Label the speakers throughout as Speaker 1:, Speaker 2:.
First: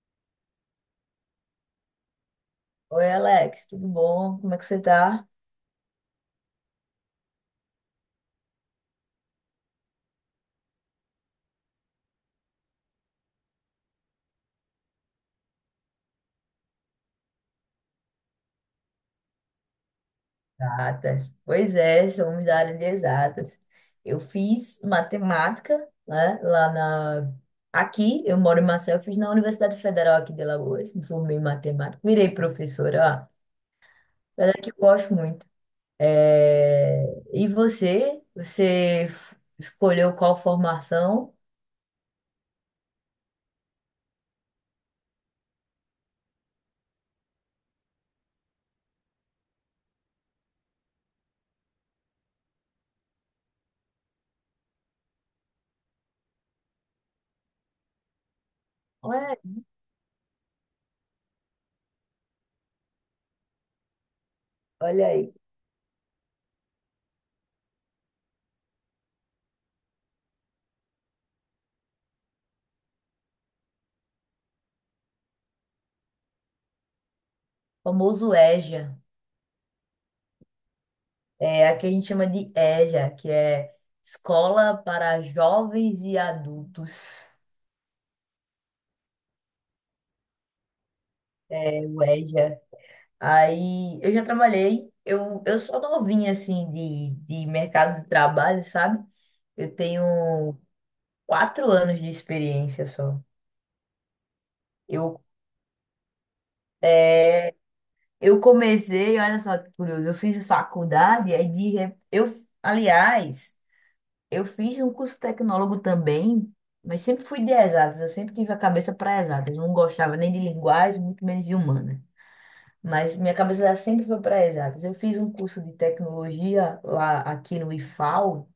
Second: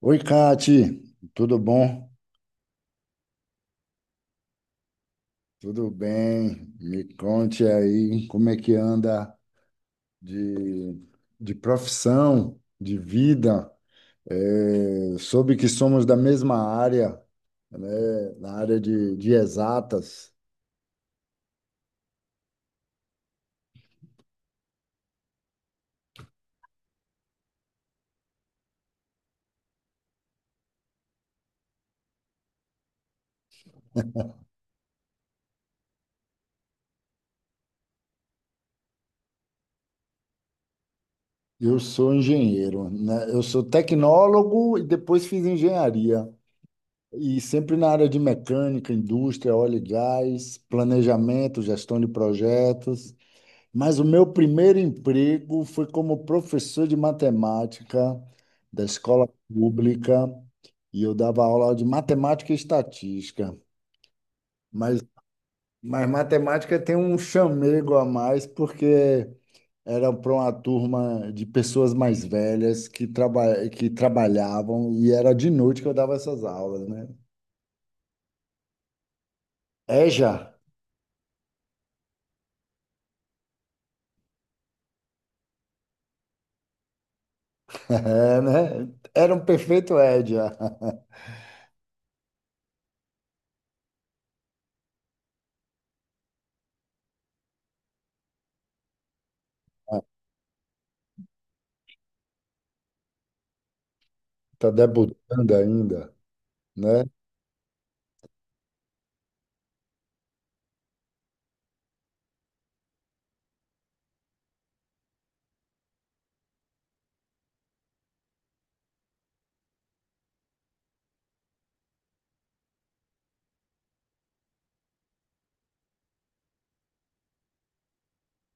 Speaker 1: Oi, Kati, tudo bom?
Speaker 2: Oi, Alex, tudo bom? Como é que você tá?
Speaker 1: Tudo bem? Me conte aí como é que anda de, de profissão, de vida. É, soube que somos da mesma área, né? Na área de exatas.
Speaker 2: Exatas. Pois é, somos da área de exatas. Eu fiz matemática, né, aqui, eu moro em Maceió, eu fiz na Universidade Federal aqui de Alagoas, me formei em matemática, virei professora, ó, era que eu gosto muito. É, E você? Você escolheu qual formação?
Speaker 1: Eu sou engenheiro, né? Eu sou tecnólogo e depois fiz engenharia. E sempre na área de mecânica, indústria, óleo e gás, planejamento, gestão de projetos. Mas o meu primeiro emprego foi como professor de matemática da escola
Speaker 2: Ué,
Speaker 1: pública e eu dava aula de matemática e estatística. Mas,
Speaker 2: olha aí,
Speaker 1: mas matemática tem um chamego a mais porque era para uma turma de pessoas mais velhas que que trabalhavam e era de noite que eu dava essas aulas, né?
Speaker 2: famoso EJA.
Speaker 1: EJA,
Speaker 2: É, aqui a gente chama de EJA, que é Escola para Jovens e Adultos,
Speaker 1: é, né? Era um perfeito EJA.
Speaker 2: é o EJA. Aí eu já trabalhei, eu sou novinha assim de mercado de trabalho, sabe? Eu tenho 4 anos de experiência só.
Speaker 1: Tá
Speaker 2: Eu,
Speaker 1: debutando ainda, né?
Speaker 2: eu comecei, olha só que curioso, eu fiz faculdade, aí de, re- eu, aliás. Eu fiz um curso tecnólogo também, mas sempre fui de exatas. Eu sempre tive a cabeça para exatas. Não gostava nem de linguagem, muito menos de humana. Mas minha cabeça sempre foi para exatas. Eu fiz um curso de tecnologia lá aqui no IFAL,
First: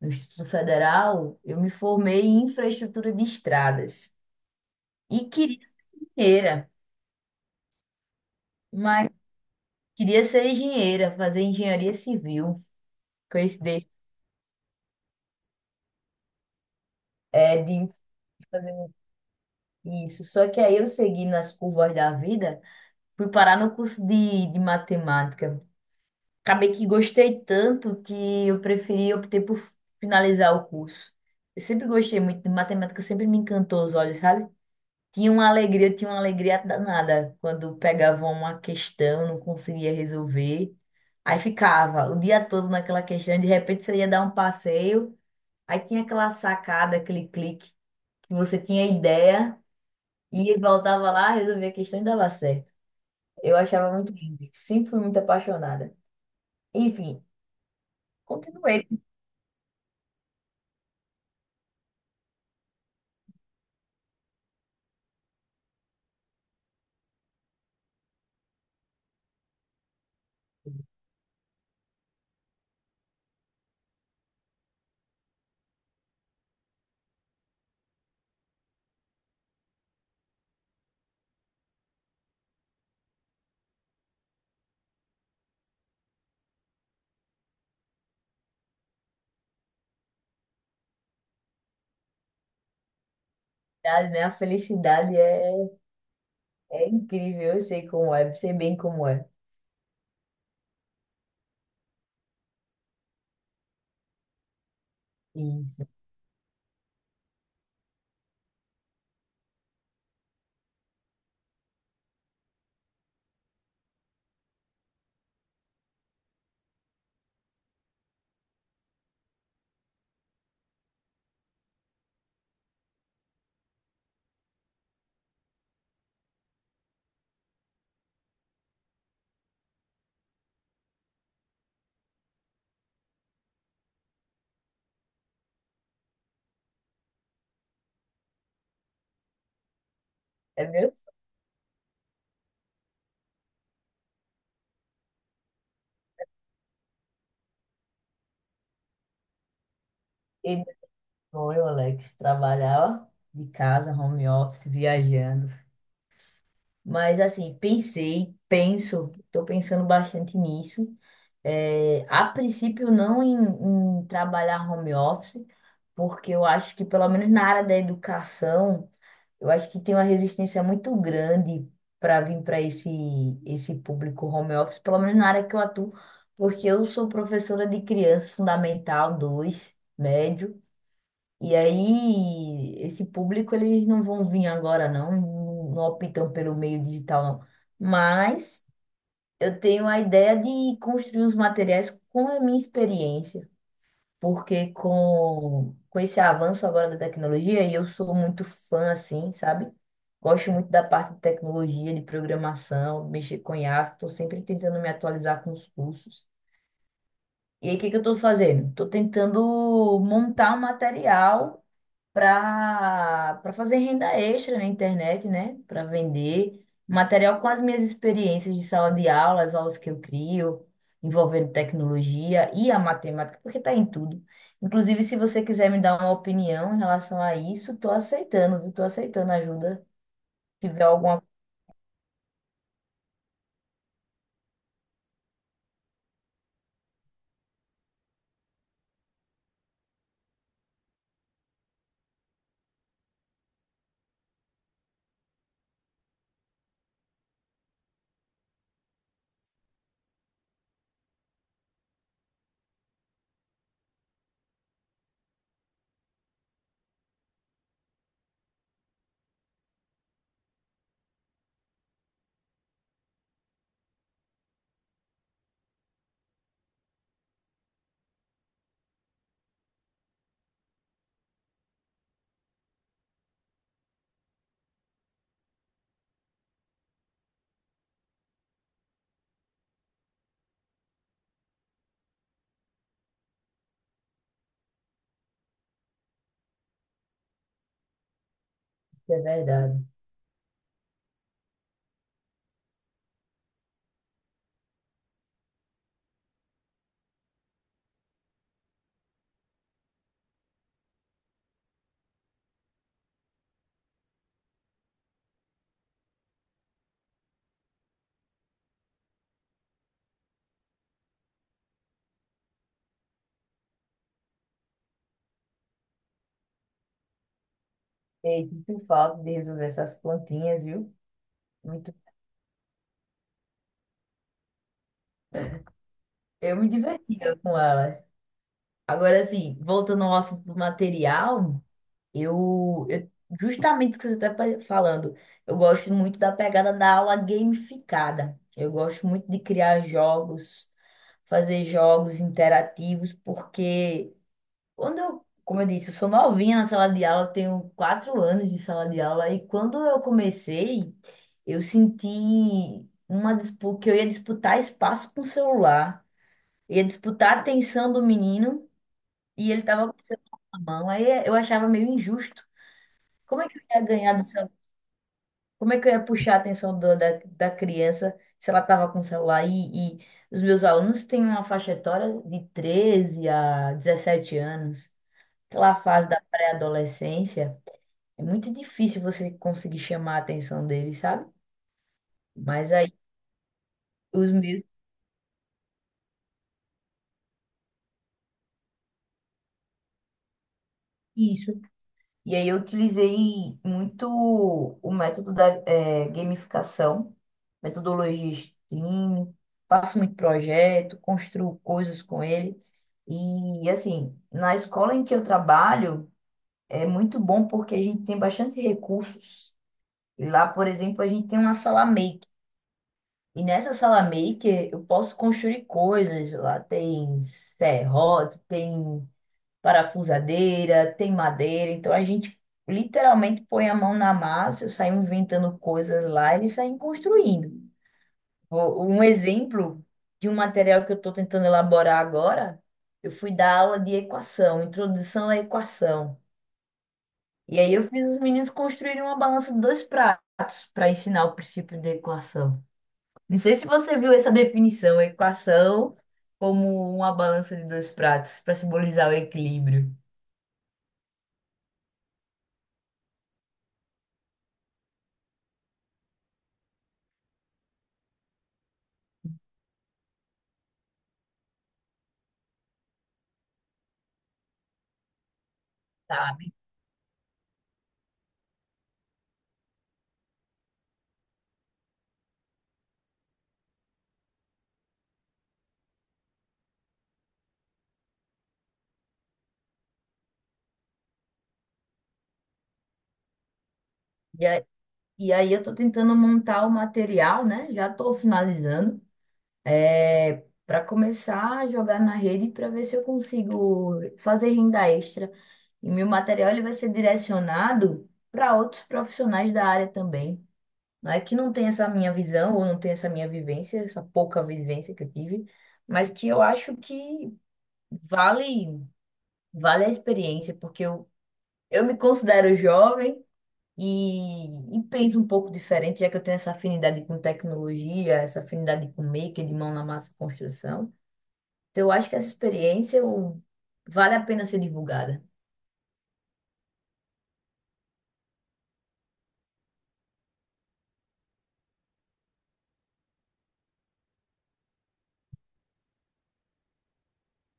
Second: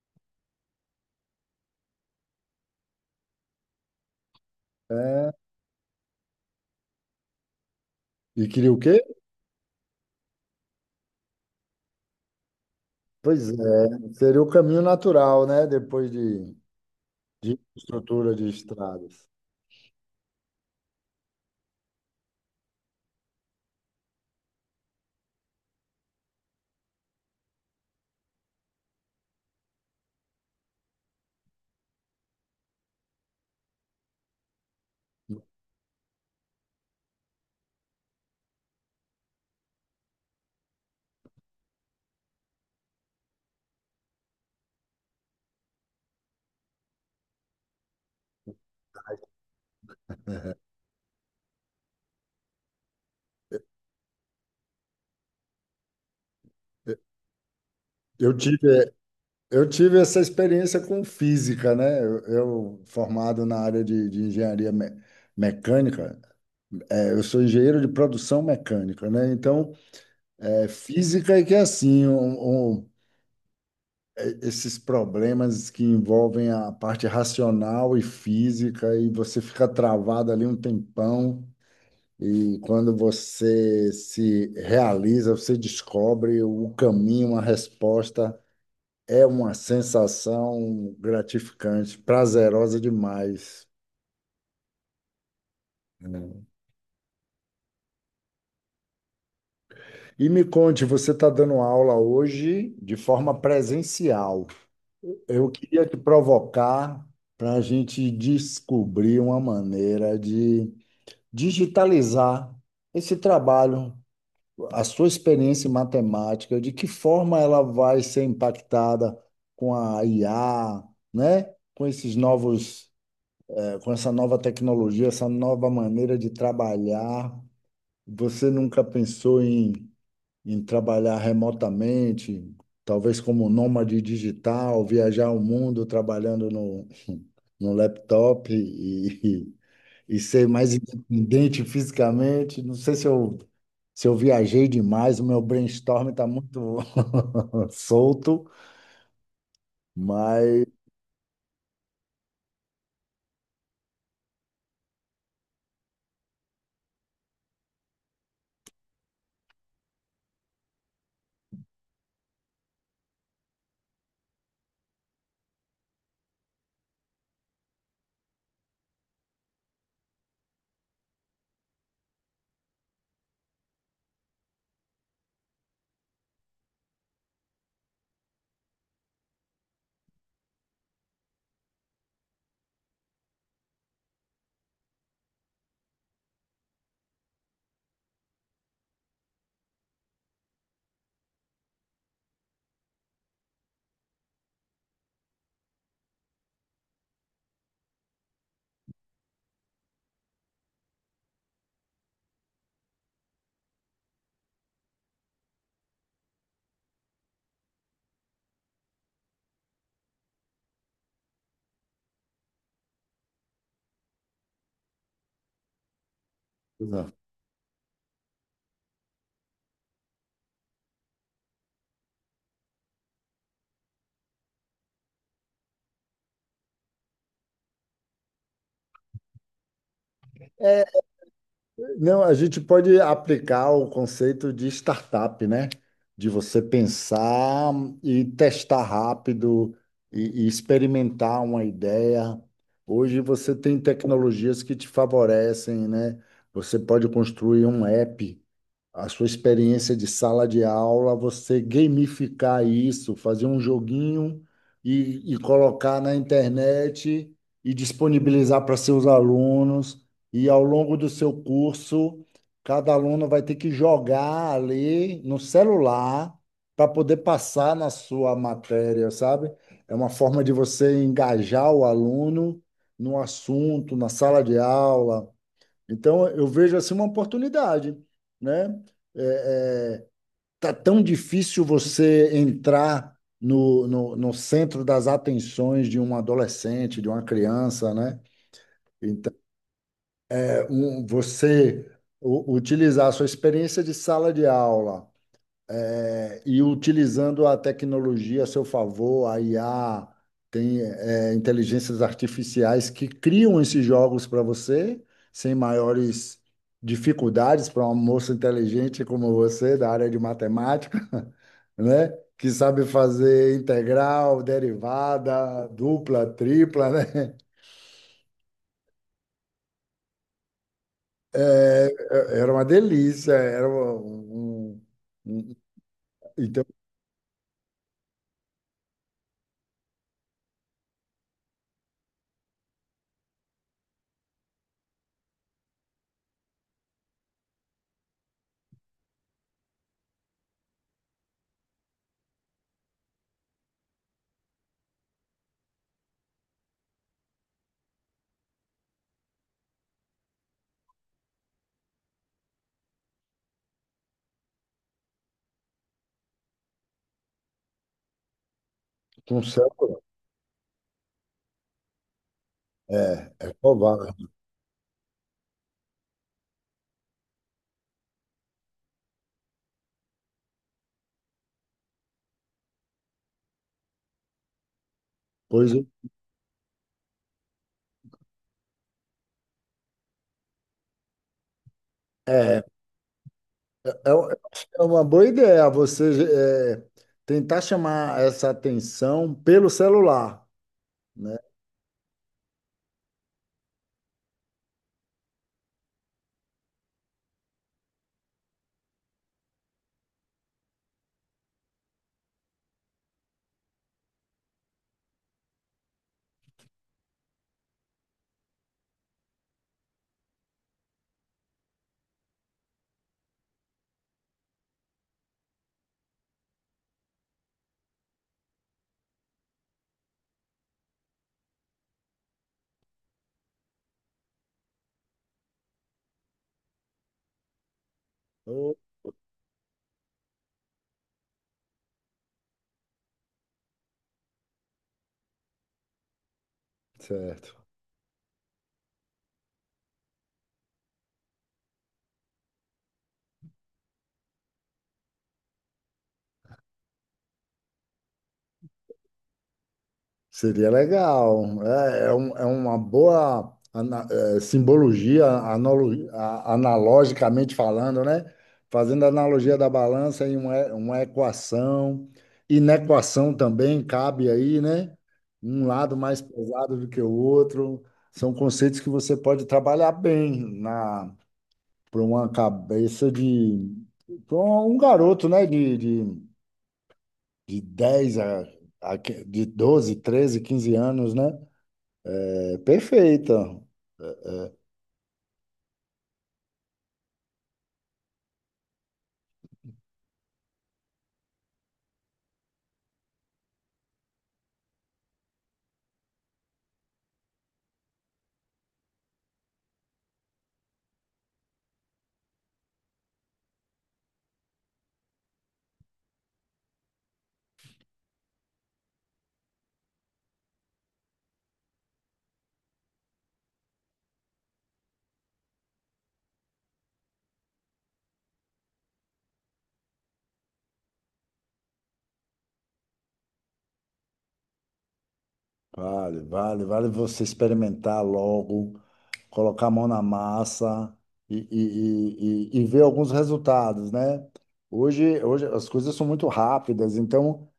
Speaker 2: no Instituto Federal. Eu me formei em infraestrutura de estradas e
Speaker 1: É.
Speaker 2: queria ser engenheira,
Speaker 1: E queria o quê?
Speaker 2: mas fazer engenharia civil.
Speaker 1: Pois
Speaker 2: Coincidência,
Speaker 1: é, seria o caminho natural, né? Depois de
Speaker 2: é de
Speaker 1: estrutura de
Speaker 2: fazer
Speaker 1: estradas.
Speaker 2: isso. Só que aí eu segui nas curvas da vida. Fui parar no curso de matemática. Acabei que gostei tanto que eu preferi optei por finalizar o curso. Eu sempre gostei muito de matemática, sempre me encantou os olhos, sabe? Tinha uma alegria danada quando pegava uma questão, não conseguia resolver. Aí ficava o dia todo naquela questão, de repente você ia dar um passeio, aí tinha aquela sacada, aquele clique que você tinha ideia
Speaker 1: É.
Speaker 2: e voltava lá, resolvia a questão e dava certo. Eu achava muito lindo. Sempre fui muito apaixonada. Enfim,
Speaker 1: Eu tive,
Speaker 2: continuei com
Speaker 1: eu tive essa experiência com física, né? Formado na área de engenharia mecânica, é, eu sou engenheiro de produção mecânica, né? Então, é, física é que é assim, é, esses problemas que envolvem a parte racional e física, e você fica travado ali um tempão. E quando você se realiza, você descobre o caminho, a resposta. É uma sensação gratificante, prazerosa demais,
Speaker 2: a idade, né? A felicidade é,
Speaker 1: né?
Speaker 2: é incrível. Eu sei como é, sei bem como é.
Speaker 1: E me conte, você está dando aula hoje de forma presencial. Eu queria
Speaker 2: Isso.
Speaker 1: te provocar para a gente descobrir uma maneira de digitalizar esse trabalho, a sua experiência em matemática, de que forma ela vai ser impactada com a IA, né? Com esses novos, com essa nova tecnologia, essa nova maneira de trabalhar. Você nunca pensou em trabalhar remotamente, talvez como nômade digital, viajar o mundo trabalhando no laptop e ser
Speaker 2: É
Speaker 1: mais
Speaker 2: meu,
Speaker 1: independente fisicamente. Não sei se se eu viajei demais, o meu brainstorm está muito solto,
Speaker 2: e
Speaker 1: mas.
Speaker 2: meu sonho, Alex, trabalhar de casa, home office, viajando. Mas assim, pensei, penso, estou pensando bastante nisso. É, a princípio, não em, em trabalhar home office, porque eu acho que pelo menos na área da educação. Eu acho que tem uma resistência muito grande para vir para esse público home office, pelo menos na área que eu atuo, porque eu sou professora de criança fundamental 2 médio, e aí esse público eles não vão vir agora não, não não optam pelo meio digital não. Mas eu tenho a ideia de construir os materiais com a minha experiência porque com esse avanço agora da tecnologia, e eu sou muito fã, assim, sabe? Gosto muito da parte de tecnologia, de programação, mexer com IA, estou sempre tentando me atualizar com os cursos. E aí, o que que eu estou fazendo? Estou tentando montar um material para fazer renda extra na internet, né? Para vender material com as minhas experiências de sala de aula, as aulas que eu crio, envolvendo tecnologia e a matemática, porque está em tudo. Inclusive, se você quiser me dar uma opinião em relação a isso, estou aceitando, viu? Estou aceitando ajuda, se tiver
Speaker 1: É,
Speaker 2: alguma coisa
Speaker 1: não, a gente pode aplicar o conceito de startup, né? De você pensar e testar rápido e experimentar uma ideia. Hoje você tem tecnologias que te favorecem, né? Você pode construir um app, a sua experiência de sala de aula, você gamificar isso, fazer um joguinho e colocar na internet e disponibilizar para seus alunos. E ao longo do seu curso, cada aluno vai ter que jogar ali no celular para poder passar na sua matéria, sabe? É uma forma de você engajar o aluno no assunto, na sala de aula. Então, eu vejo assim uma oportunidade, né? É, é, tá tão difícil você entrar no centro das atenções de um adolescente, de uma criança, né?
Speaker 2: que é
Speaker 1: Então,
Speaker 2: verdade.
Speaker 1: é, você utilizar a sua experiência de sala de aula. É, e utilizando a tecnologia a seu favor, a IA, tem é, inteligências artificiais que criam esses jogos para você, sem maiores dificuldades para uma moça inteligente como você, da área de matemática, né? Que sabe fazer integral, derivada, dupla, tripla, né?
Speaker 2: E sinto falta de resolver essas plantinhas, viu? Muito.
Speaker 1: Era uma delícia, era um,
Speaker 2: Eu
Speaker 1: então,
Speaker 2: me divertia com elas. Agora, assim, voltando ao assunto do material, Eu, eu- justamente o que você está falando, eu gosto muito da pegada da aula gamificada. Eu gosto muito de criar jogos, fazer jogos interativos, porque quando eu, como eu disse, eu sou novinha na sala de aula, eu tenho 4 anos de sala de aula, e quando eu comecei, eu senti uma disputa, que eu ia disputar espaço com o celular, ia disputar a atenção do menino,
Speaker 1: um
Speaker 2: e ele
Speaker 1: céu,
Speaker 2: estava com o celular na mão, aí eu achava meio injusto. Como é
Speaker 1: é
Speaker 2: que eu ia
Speaker 1: provável.
Speaker 2: ganhar do celular? Como é que eu ia puxar a atenção do- da, da criança se ela estava com o celular? E os meus alunos têm uma faixa etária de 13 a 17 anos,
Speaker 1: Pois
Speaker 2: aquela fase da pré-adolescência. É muito difícil você conseguir chamar a atenção deles, sabe?
Speaker 1: é.
Speaker 2: Mas aí
Speaker 1: É, eu
Speaker 2: os meus.
Speaker 1: acho que é uma boa ideia você tentar chamar essa atenção pelo celular, né?
Speaker 2: Isso, e aí eu utilizei muito o método da gamificação, metodologia Steam, faço muito projeto, construo coisas com ele. E assim, na escola em que eu trabalho, é muito bom porque a gente tem bastante recursos. E lá, por exemplo, a gente tem uma sala maker. E nessa sala maker eu posso construir coisas. Lá tem serrote, tem parafusadeira, tem madeira. Então a gente literalmente põe a mão na massa, sai inventando coisas lá, eles saem construindo.
Speaker 1: Oh,
Speaker 2: Um exemplo de um material que eu estou tentando elaborar agora, eu fui dar aula de equação, introdução à equação. E
Speaker 1: certo.
Speaker 2: aí eu fiz os meninos construírem uma balança de 2 pratos para ensinar o princípio da equação. Não sei se você viu essa definição, equação como uma balança de 2 pratos, para simbolizar o equilíbrio,
Speaker 1: Seria legal. É, é, é uma boa é, simbologia, analogicamente falando, né? Fazendo a analogia da balança em uma equação. Inequação também cabe aí, né? Um lado mais
Speaker 2: sabe?
Speaker 1: pesado do que o outro. São conceitos que você pode trabalhar bem para uma cabeça de para um garoto, né, de 10 a, de 12 13 15 anos, né? É perfeita.
Speaker 2: E aí eu tô tentando montar o material, né? Já tô finalizando. É, para começar a jogar na rede para ver se eu consigo fazer renda extra. E meu material ele vai ser direcionado para outros profissionais da área também. Não é que não tem essa minha visão ou não tem essa minha vivência, essa pouca vivência que eu tive, mas que eu acho que vale vale a experiência, porque eu me considero jovem e, e penso um pouco diferente, já que eu tenho essa afinidade com tecnologia, essa afinidade com maker, de mão na massa, e construção. Então, eu acho que essa experiência vale a pena ser divulgada.
Speaker 1: Vale, vale, vale você experimentar logo, colocar a mão na massa e ver alguns resultados, né? Hoje, hoje as coisas são muito rápidas, então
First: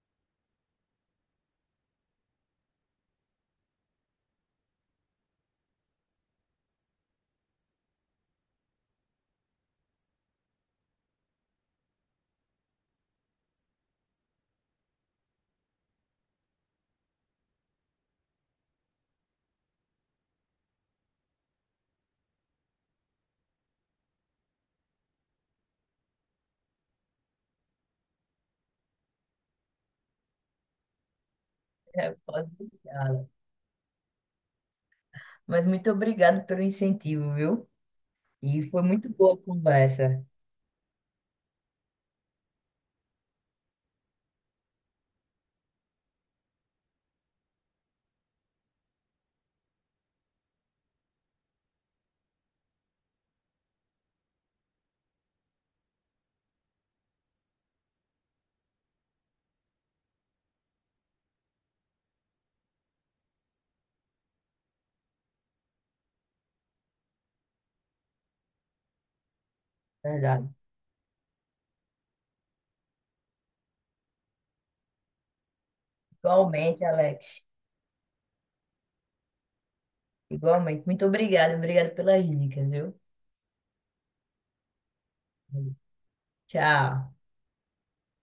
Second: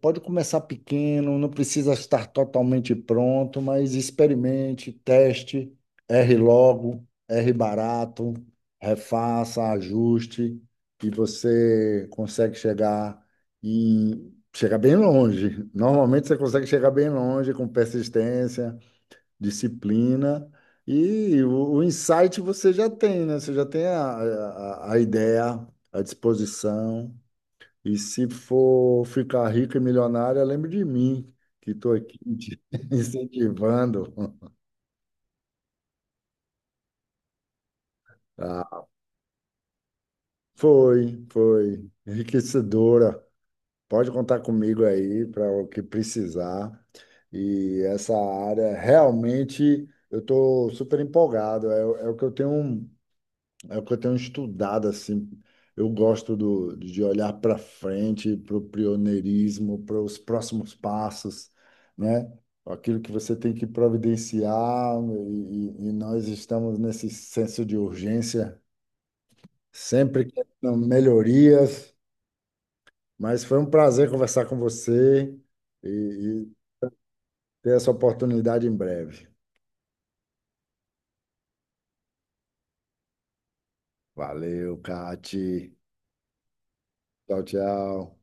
Speaker 1: pode começar pequeno, não precisa estar totalmente pronto, mas experimente, teste, erre logo, erre barato, refaça, ajuste, e você consegue chegar em chegar bem longe. Normalmente você consegue chegar bem longe com persistência, disciplina, e o insight você já tem, né? Você já tem a ideia, a disposição. E se for ficar rico e milionário, lembre de mim, que estou
Speaker 2: É,
Speaker 1: aqui
Speaker 2: pode
Speaker 1: te
Speaker 2: deixar.
Speaker 1: incentivando.
Speaker 2: Mas muito obrigado pelo incentivo, viu? E foi
Speaker 1: Ah,
Speaker 2: muito boa a conversa,
Speaker 1: foi, foi. Enriquecedora. Pode contar comigo aí para o que precisar. E essa área, realmente, eu estou super empolgado. É, o é o que eu tenho, um, é o que eu tenho estudado, assim. Eu gosto do, de olhar para frente, para o pioneirismo, para os próximos passos, né? Aquilo que você tem que providenciar, e nós estamos nesse senso de urgência, sempre
Speaker 2: verdade.
Speaker 1: querendo melhorias. Mas foi um prazer conversar com você e
Speaker 2: Igualmente, Alex.
Speaker 1: ter essa oportunidade em breve.
Speaker 2: Igualmente. Muito obrigado, obrigado pelas dicas, viu?
Speaker 1: Valeu, Cati.
Speaker 2: Tchau.
Speaker 1: Tchau, tchau.